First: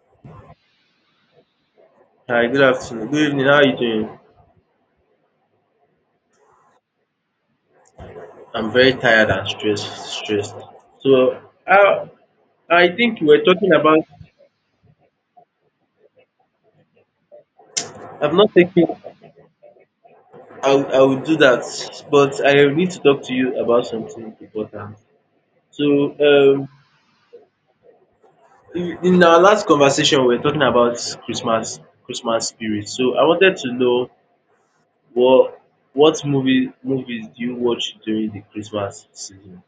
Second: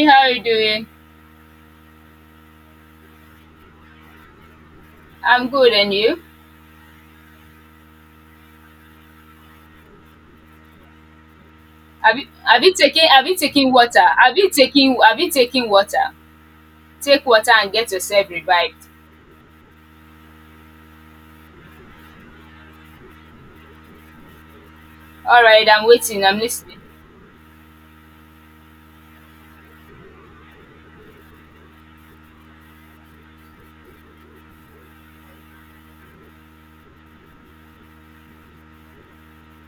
Hey, how are you doing? Hi, good afternoon. Good evening. How are you doing? I'm good, and you? I'm very tired and stressed. Stressed. So, I, Have you have you I taken think we have you were talking taken about. water? Have you taken water? Take water and get yourself I've not revived. taken. I will do that, but I need to talk to you about something important. All right, So, I'm waiting. I'm um, listening. in our last conversation, we were talking about Christmas spirit. So, I wanted to know what what movies do you watch during the Christmas season?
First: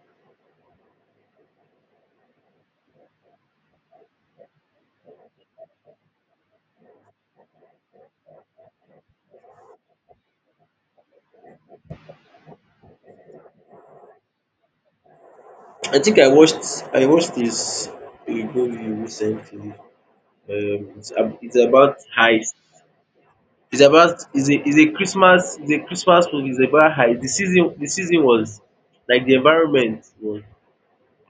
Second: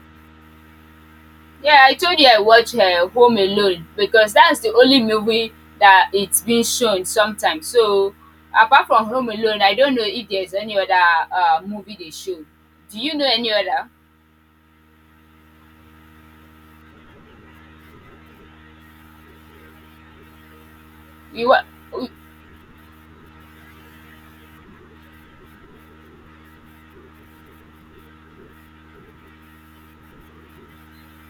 Yeah, I told you I watch Home Alone because that's the only movie that it's been shown sometimes. So apart from Home Alone, I don't know if there's any other movie they show. Do you know any other? I think I watched this Igbo movie recently. Um, it's ab You it's what? about heist. It's about it's a Christmas movie. It's about heist. The season was, like, the environment was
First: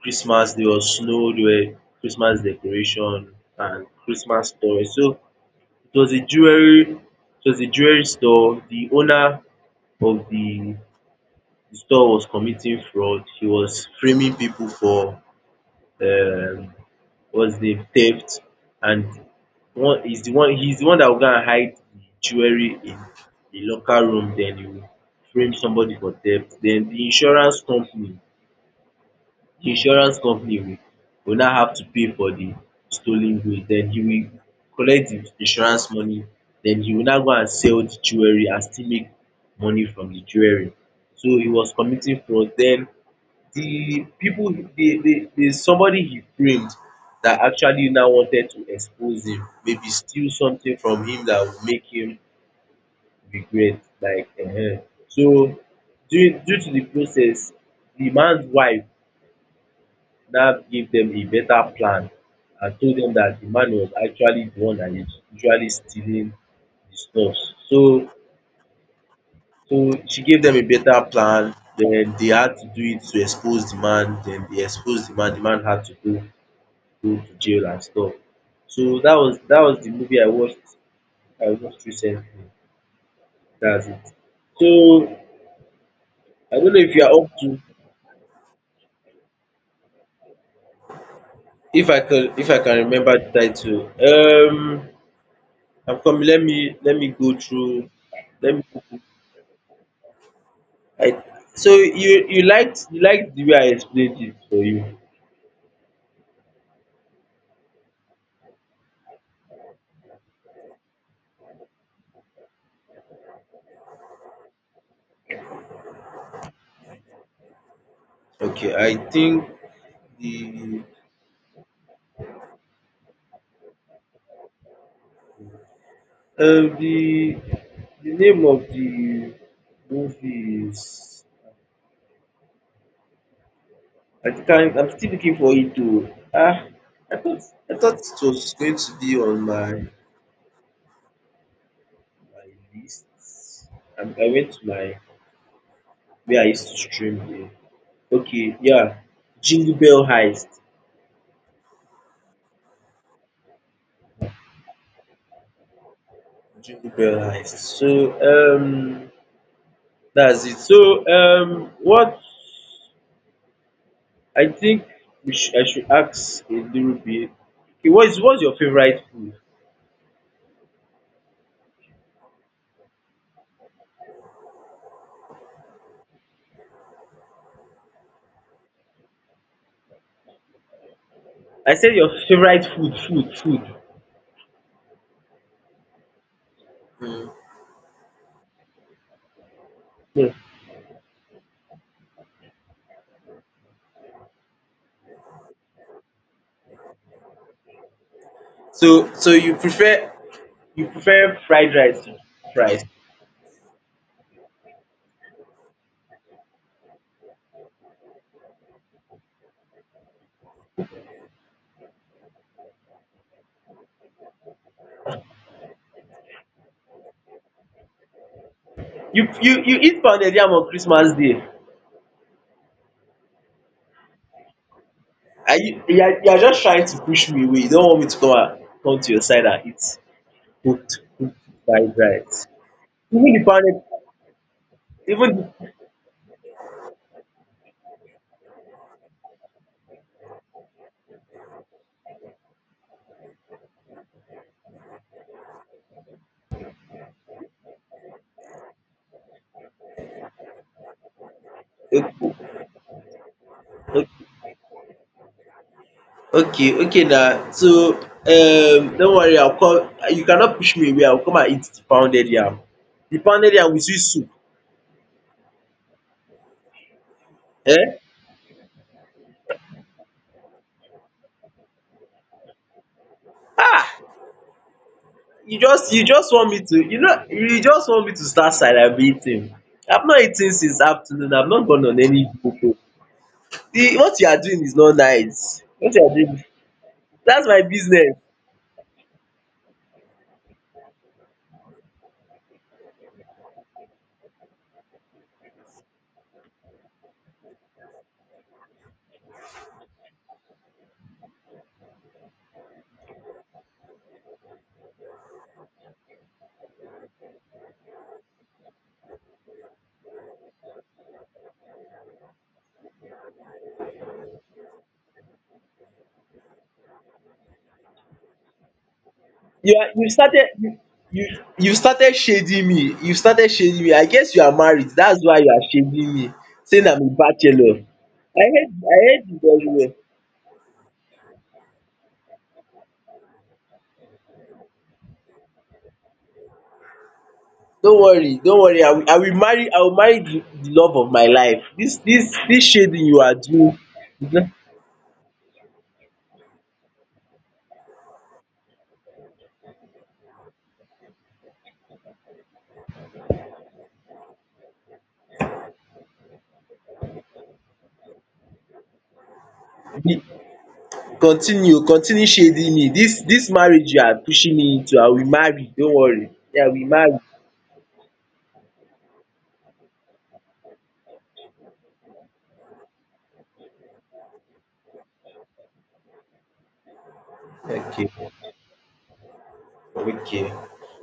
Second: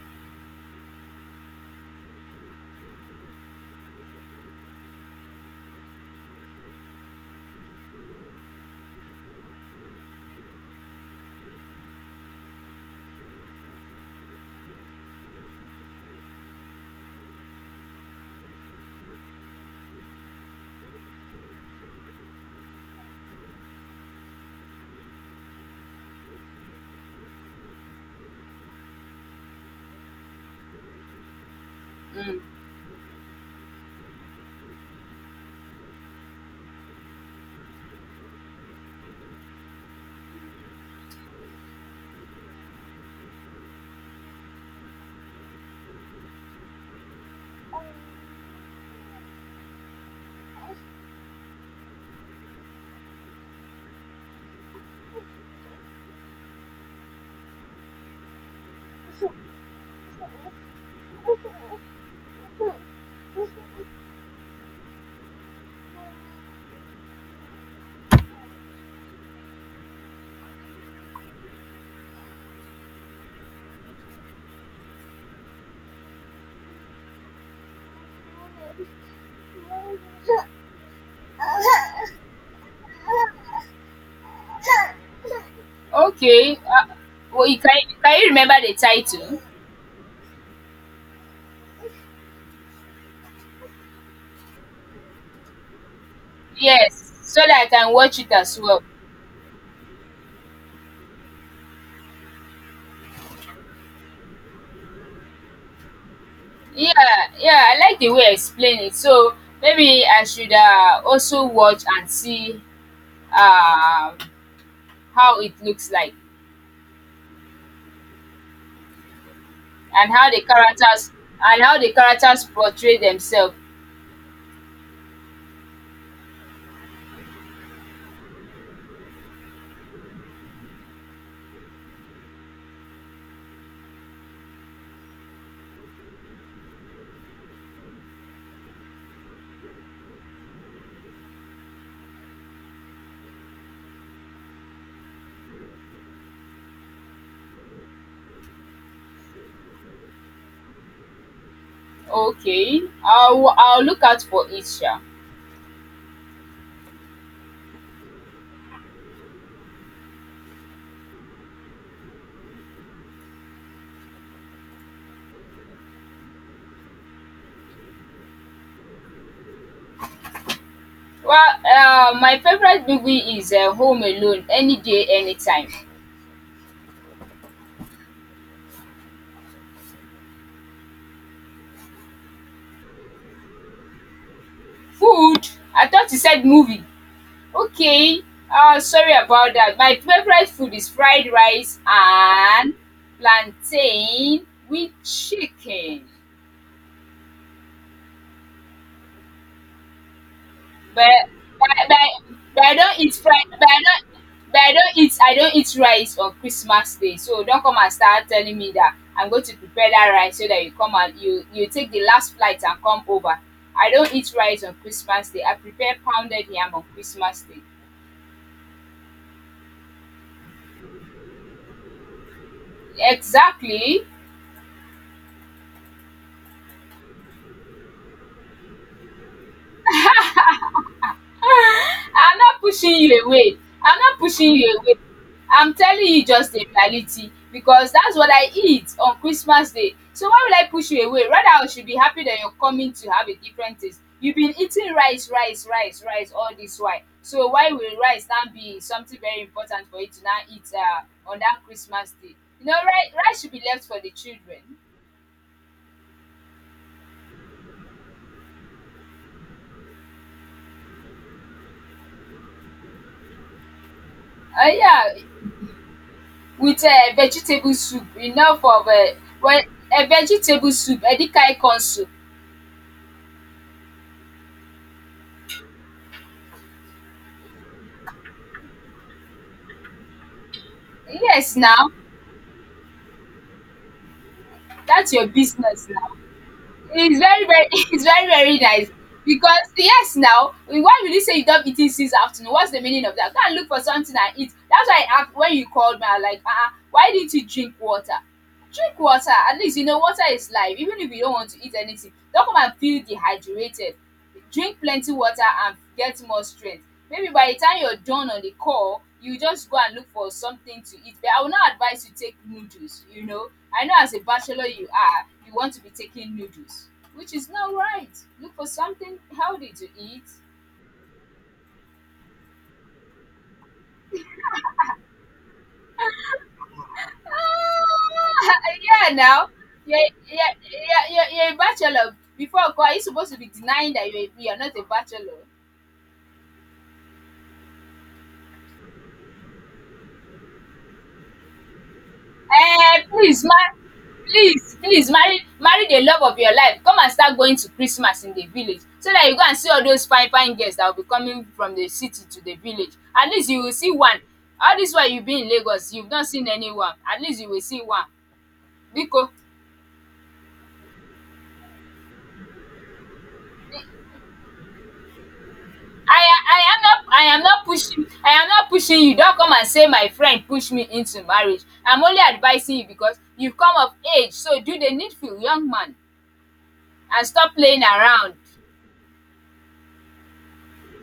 Christmas. There was snow. There were Christmas decoration and Christmas toys. So it was a jewelry it was a jewelry store. The owner of the store was committing fraud. He was framing people for, um was the theft, and one is the one he's the one that will go and hide the jewelry in a locker room. Then he will frame somebody for theft. Then the insurance company will now have to pay for the Mm. stolen goods. Then he will collect the insurance money. Then he will now go and sell the jewelry and still make money from the jewelry. So he was committing fraud. Then the people the somebody he framed, that actually now wanted to expose him, maybe steal something from him that would make him regret, like, so due to the process, the man's wife now gave them a better plan and told them that the man was actually the one that is usually stealing the stuff. So so she gave them a better plan, then they had to do it to expose the man. Then they exposed The man had to go to jail and stuff. So that was the movie I watched recently. That's it. So I Okay, don't know if you are up well, to, you can you remember the title? if I can remember the title. I'm coming. Let me Yes, go so that I through. can watch it let as me go well. through I so you liked the way I explained it for you. Yeah, yeah, I like the way you explain it. So maybe I should also watch and see um, how it looks like Okay, I think and how the the characters and how the characters portray themselves. um the the name of the movie is, I can't. I'm still looking for it to. Ah, I thought I thought it was going to be on my list. I went to my, where I used to stream here. Okay, yeah, Jingle Bell Heist. Okay, I'll look out for it. Sha. Jingle Bell Heist. So um, that's it. So what I think I should ask a little bit. Okay, what is what's your favorite food? Well, my favorite movie is Home Alone. Any day, anytime. I said your favorite food, food, food. Food? I thought you said movie. Mm. Okay. Sorry about that. My Yeah. favorite food is fried rice and plantain with chicken. So so you prefer You But prefer but, fried rice to but, but I fries. don't eat fried. But I don't. But I don't eat. I don't eat rice on Christmas Day. So don't come and start telling me that I'm going to prepare that rice so that you come and you take the last flight and come over. I don't eat rice on Christmas Day. I prepare pounded yam on Christmas Day. You eat pounded yam on Christmas Day, Exactly. and you are just trying to push me away. You don't want me to come to your side and eat cooked fried I'm rice. not pushing you Even the away. pounded I'm not pushing you away. even I'm telling you just the reality because that's what I eat on Christmas Day. So why will I push you away? Rather, I should be happy that you're coming to have a different taste. You've been eating rice, rice, rice, rice all this while. So why will rice now be something very important for you to now eat on that Christmas Day? the You know, rice, rice should be left for okay the children. okay, okay, na, so, don't worry, I will come. You cannot push me away. I will come and eat the pounded yam. The pounded yam with sweet soup. Yeah, with vegetable um soup enough of a well a vegetable soup any kind corn soup. you just want me to, start celebrating. I've not eaten since afternoon. I've Yes not gone now, on any popo. The What you are doing is not that's your nice. business What you now. are doing, It's that's very my very it's business. very very nice because yes now, why will you say you don't eat it since afternoon, what's the meaning of that? Go and look for something and eat. That's why I asked when you called me I was like why didn't you drink water? Drink water, at least you know water is life even if you don't want to eat anything. Don't come and feel dehydrated. Drink plenty water and get more strength. Maybe by the time you're done on the call, you just go and look for something to eat. But I will not advise you take noodles, you know. I know as a bachelor you are, you want to be taking noodles, which is not right. Look for something healthy you to are you eat. started you you started shading me. I guess you are married. That's why you are shading me, saying I'm a bachelor. Ah, i hate i yeah, hate you now. very well. You're, you're a bachelor. Before, call, are you supposed to be denying that you're not a bachelor? Don't worry. I will marry the love of my life. This um shading you are please mar doing is not Please, please marry marry the love of your life, come and start going to Christmas in the village so that you go and see all those fine fine girls that will be coming from the city to the village. At least you will see one. All this while you been in Lagos you've not seen anyone, at least you will see one. Biko. the Continue shading me. This marriage you are pushing me into, I will marry. Don't I worry me. i I am will not marry. I am not pushing I am not pushing you. Don't come and say my friend push me into marriage, I'm only advising you because you've come of age, so do the needful, young man, and stop playing Okay, around. okay.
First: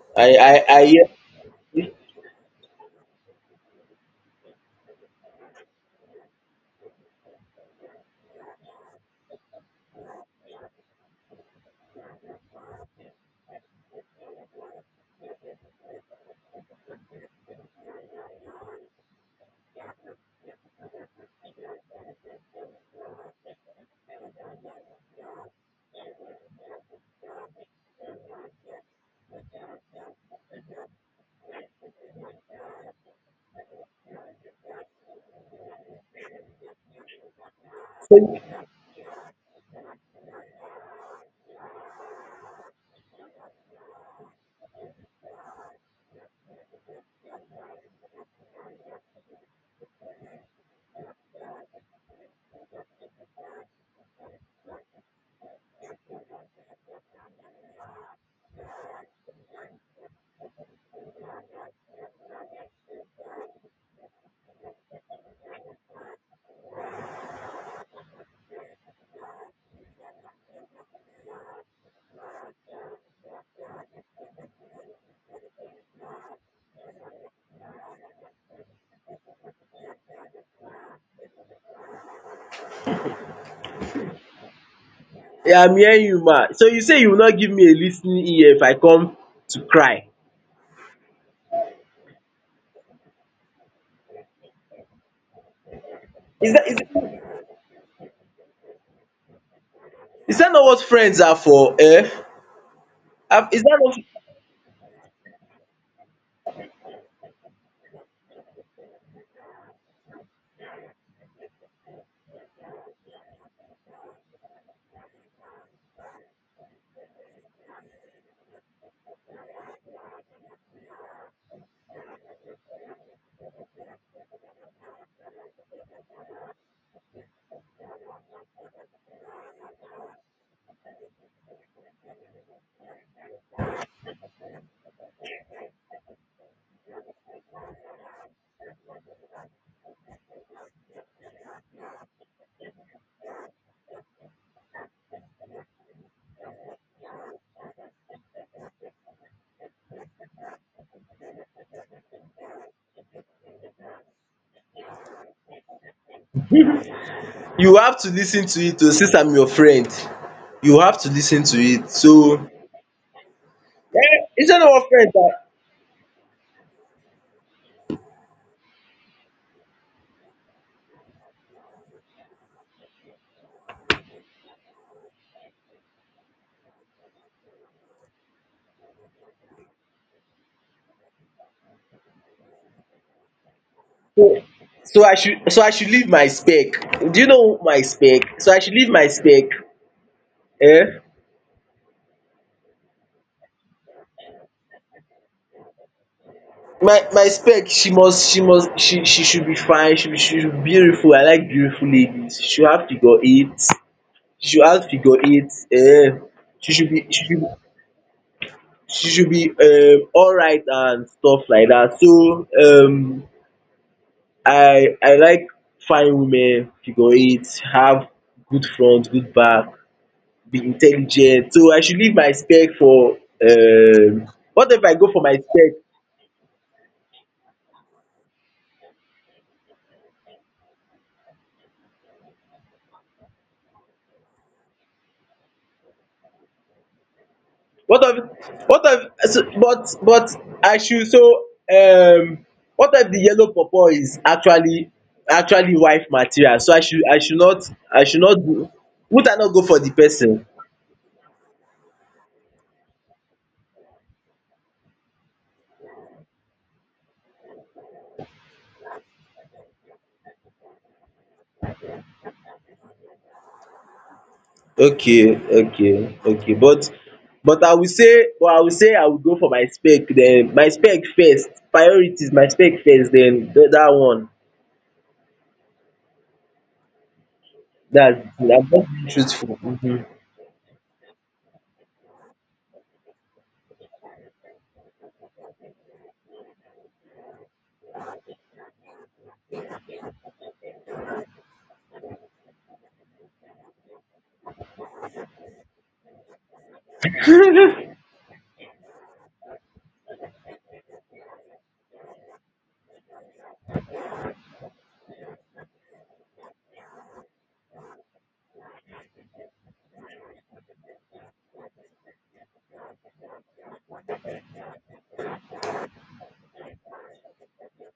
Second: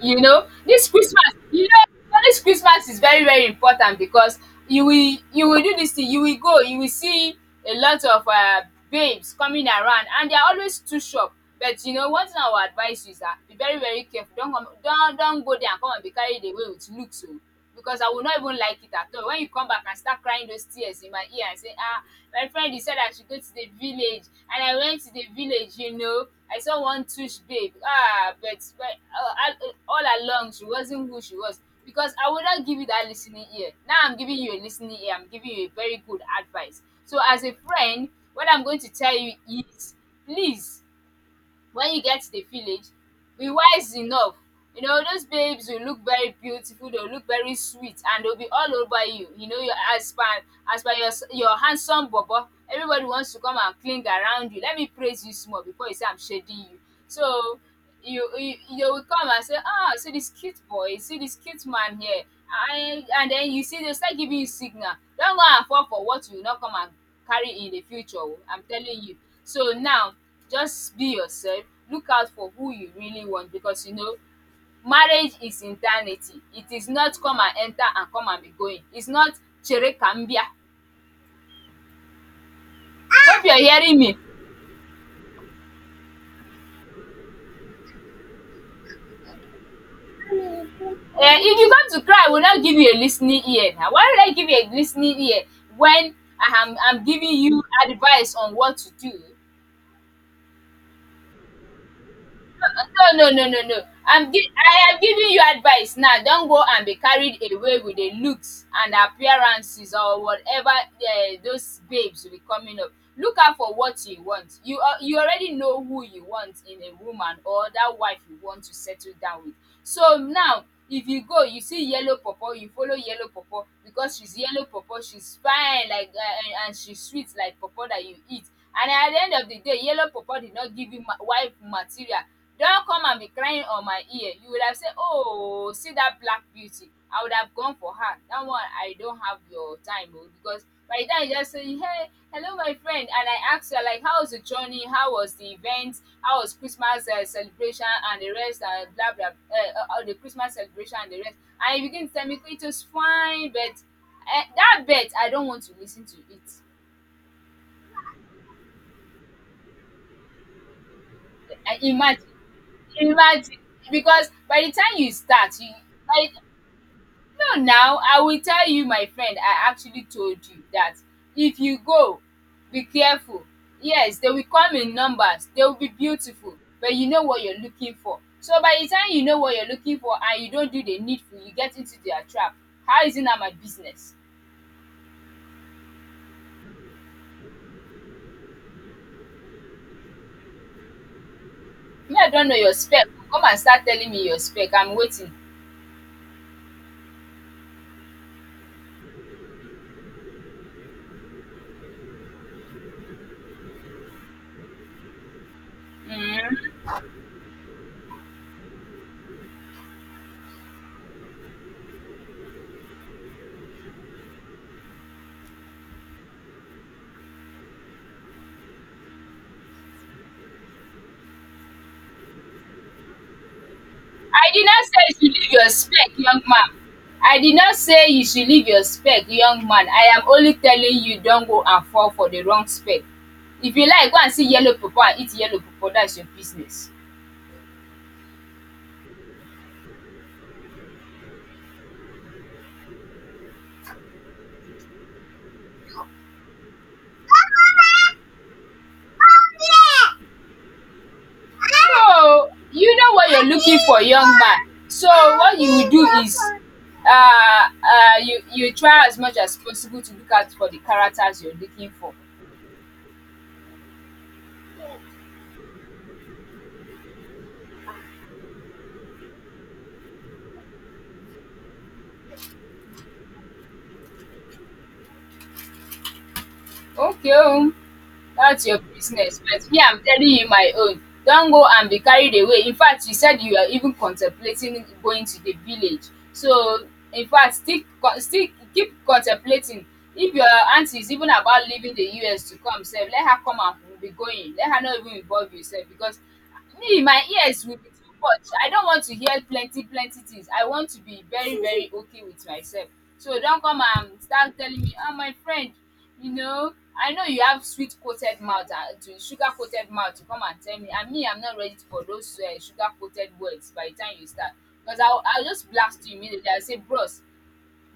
You I know, I I this hear you. Christmas, you know, this Christmas is very, very important because you will do this thing, you will go, you will see a lot of babes coming around and they are always too sharp. But you know, one thing I would advise you is that be very, very careful. Don't come, don't go there and come and be carried away with looks, oh, because I will not even like it at all. When you come back and start crying those tears in my ear and say, ah, my friend, you said I should go to the village. And I went to the village, you know. I saw one tush babe. Ah, but I, all along, she wasn't who she was. Because I would not give you that listening ear. Now I'm giving you a listening ear. I'm giving you a very good advice. So as a friend, what So, I'm going to tell you is, please when you get to the village, be wise enough. You know, those babes will look very beautiful, they'll look very sweet, and they'll be all over you. You know, your as per your handsome bobo, everybody wants to come and cling around you. Let me praise you small before you say I'm shading you. So you they will come and say, "Ah, see this cute boy, see this cute man here," and then you see they start giving you signal. Don't go and fall for what you will not come and carry in the future. Oh, I'm telling you. So now, just be yourself. Look out for who you really want because you know marriage is eternity. It is not come and enter and come and be going. It's not chere ka m bịa. Hope you're hearing me. yeah, I'm hearing you, ma. So you say you will not give me a listening ear if I come to cry? Eh, if you come to cry, I will not give you a listening ear. Now, why would I give you a listening ear when is that is I'm is giving you advice on what to do? is that not what friends are for? Is No, no, that no, no, no. not I am giving you advice now. Don't go and be carried away with the looks and appearances or whatever those babes will be coming up. Look out for what you want. You you already know who you want in a woman or that wife you want to settle down with. So now if you go you see yellow pawpaw you follow yellow pawpaw because she's yellow pawpaw, she's fine like and she's sweet like pawpaw that you eat, and at the end of the day yellow pawpaw did not give you ma wife material. Don come and be crying on my ear, you would have said, oh, see that black beauty I would have gone for her. That one I don't have your time oh, because by the time you just say, hey, hello my friend, and I asked her like how was the journey, how was the event, how was Christmas celebration and the rest and blah blah the Christmas celebration and the rest, and you begin to tell me it was fine but that bet, I don't want to listen to it. You have to listen to it, oh, since I'm your friend. You have to listen to Uh, it. imagine So, imagine, because is that by not the what time you friends are. start you by No now, I will tell you my friend, I actually told you that. If you go, be careful. Yes, they will come in numbers, they will be beautiful, but you know what you're looking for. So by the time you know what you're looking for and you don't do the needful, you get into their trap. How is it now my business? So so I should leave my spec. Do you know my spec? So I should leave my spec. Eh? Me, I don't know your spec, come and start telling me your spec, I'm waiting. My spec. She should be fine. She should be beautiful. I like beautiful ladies. She should have figure eight. She should have figure eight. Eh? She should be she should she should be alright and stuff like that. So I like fine women, figure eight, have good front, good back, be intelligent. So I should leave my spec for um I did what if I not say go you for my should leave your spec? spec, young man. I did not say you should leave your spec, young man. I am only telling you don't go and fall for the wrong spec. If you like, go and see yellow pepper and eat yellow pepper. That's your business. What of what of? So but I should, so, um what if the yellow pawpaw is actually wife material? So I should not do. Would I not go for the person? So, you know what you're looking for, young man. So, what you will do is you, you try as much as possible to look out for the characters you're looking for. Okay, okay, okay, but I will say but I will say I will go for my spec. Then my spec first, priorities, my spec first, then that one. Okay. Oh. That's That's the your I'm just business but truthful. me I'm telling you my own. Don't go and be carried away, in fact you said you are even contemplating going to the village, so in fact stick, con still keep contemplating. If your aunty is even about leaving the US to come sef let her come and we be going, let her not even involve yourself because me my ears will be Mhm. too much, I don't want to hear plenty plenty things, I want to be very very okay with myself. So don't come and start telling me, "Oh, my friend, you know, I know you have sweet coated mouth and to sugar coated mouth to come and tell me," and me I'm not ready for those sugar coated words. By the time you start, because I'll just blast you immediately, I'll say bros,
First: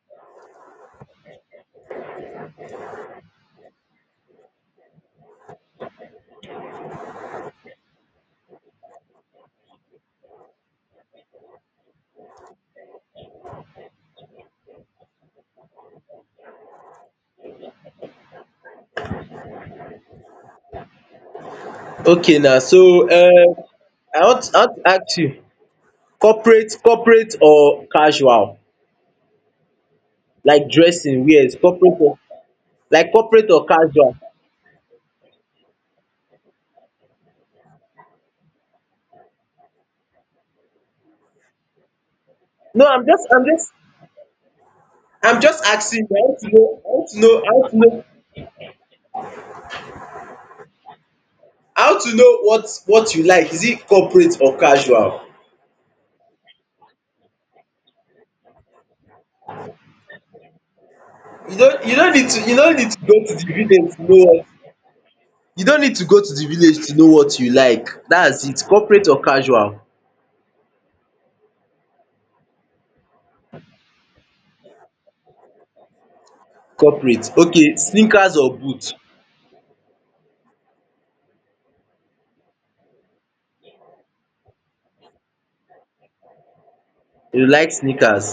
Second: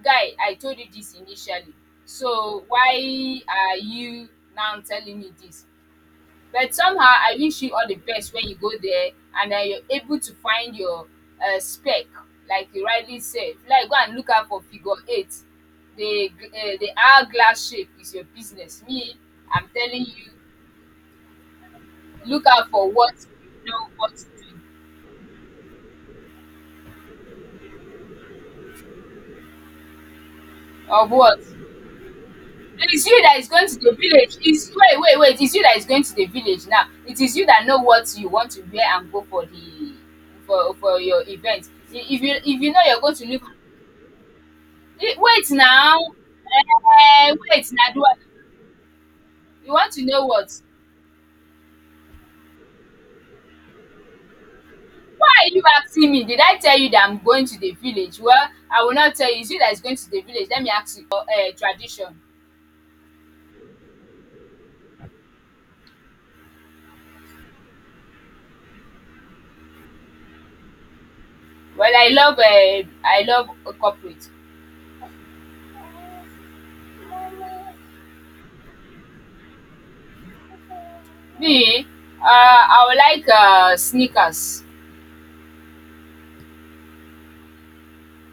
guy, I told you this initially, so why are you now telling me this? But somehow I wish you all the best when you go there and that you're able to find your spec, like you rightly said. Like go and look out for figure eight. The hourglass shape is your business. Me, I'm telling you, Okay look now. out for So what you know what I to want I do want to ask you, corporate or casual? Like of dressing, what. wears, corporate or It is like you that is corporate or going to the casual? village. It's wait. It's you that is going to the village now. It is you that know what you want to wear and go for the for your event. If you know No, you're I'm going just to leave I'm just I'm wait just now. asking you. I want to Eh, know I want wait to now. know You want to know what? What you like. Is it corporate or casual? Why are you asking me? Did I tell you that I'm going to the village? Well, I will not tell you. It's you that is going to the village. Let me ask you for You don't you don't tradition. need to you don't need to go to the village to know what you don't need to go to the village to know what you like. That's it, corporate or casual. Well, I love a corporate. Corporate. Okay, sneakers or boot? Me, I would like sneakers. You like sneakers.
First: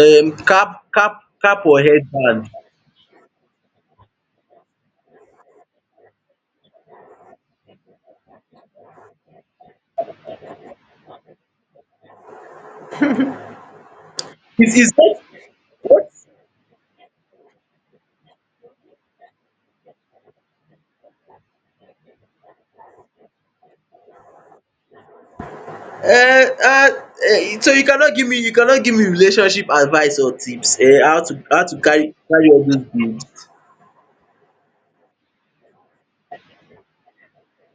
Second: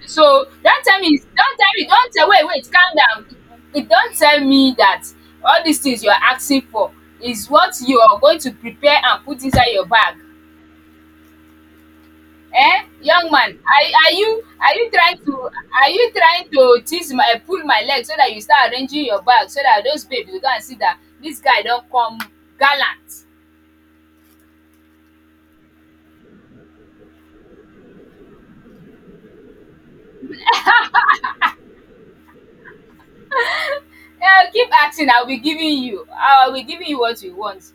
So cap don't tell cap me. Don't cap tell or me. Don't tell. Wait, headband? wait. Calm down. It Don't tell me that all these things you are asking for is what you are going to prepare and put inside your bag. Eh, young man, are is you is trying that to what. Tease my pull my leg so that you start arranging your bag so that those babes will go and see that this guy don come gallant. So you cannot give me relationship advice or tips. How to carry all those bills? Eh, keep asking, I'll be giving you what you want.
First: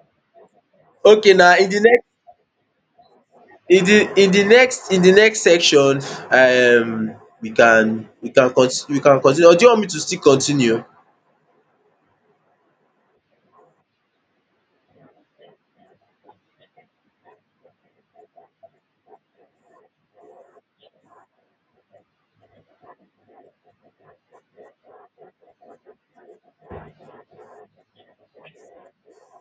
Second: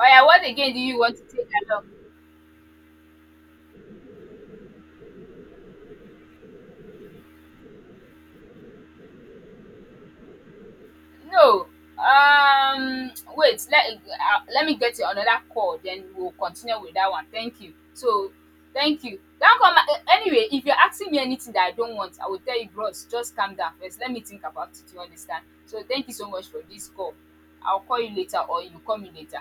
Oya, what again do you want to Okay take now. Along? In the next section, um we can continue, or do you want me to still continue? No. Wait. Let let me get you another call. Then we'll continue with that one. Thank you. So, thank you. Don't come. Anyway, if you're asking me anything that I don't want, I will tell you, bros. Just calm down first. Let me think about it. You understand? So, thank you so much for this call. I'll call you later, or you call me later.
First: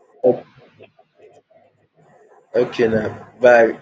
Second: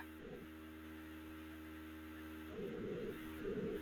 Okay now, bye.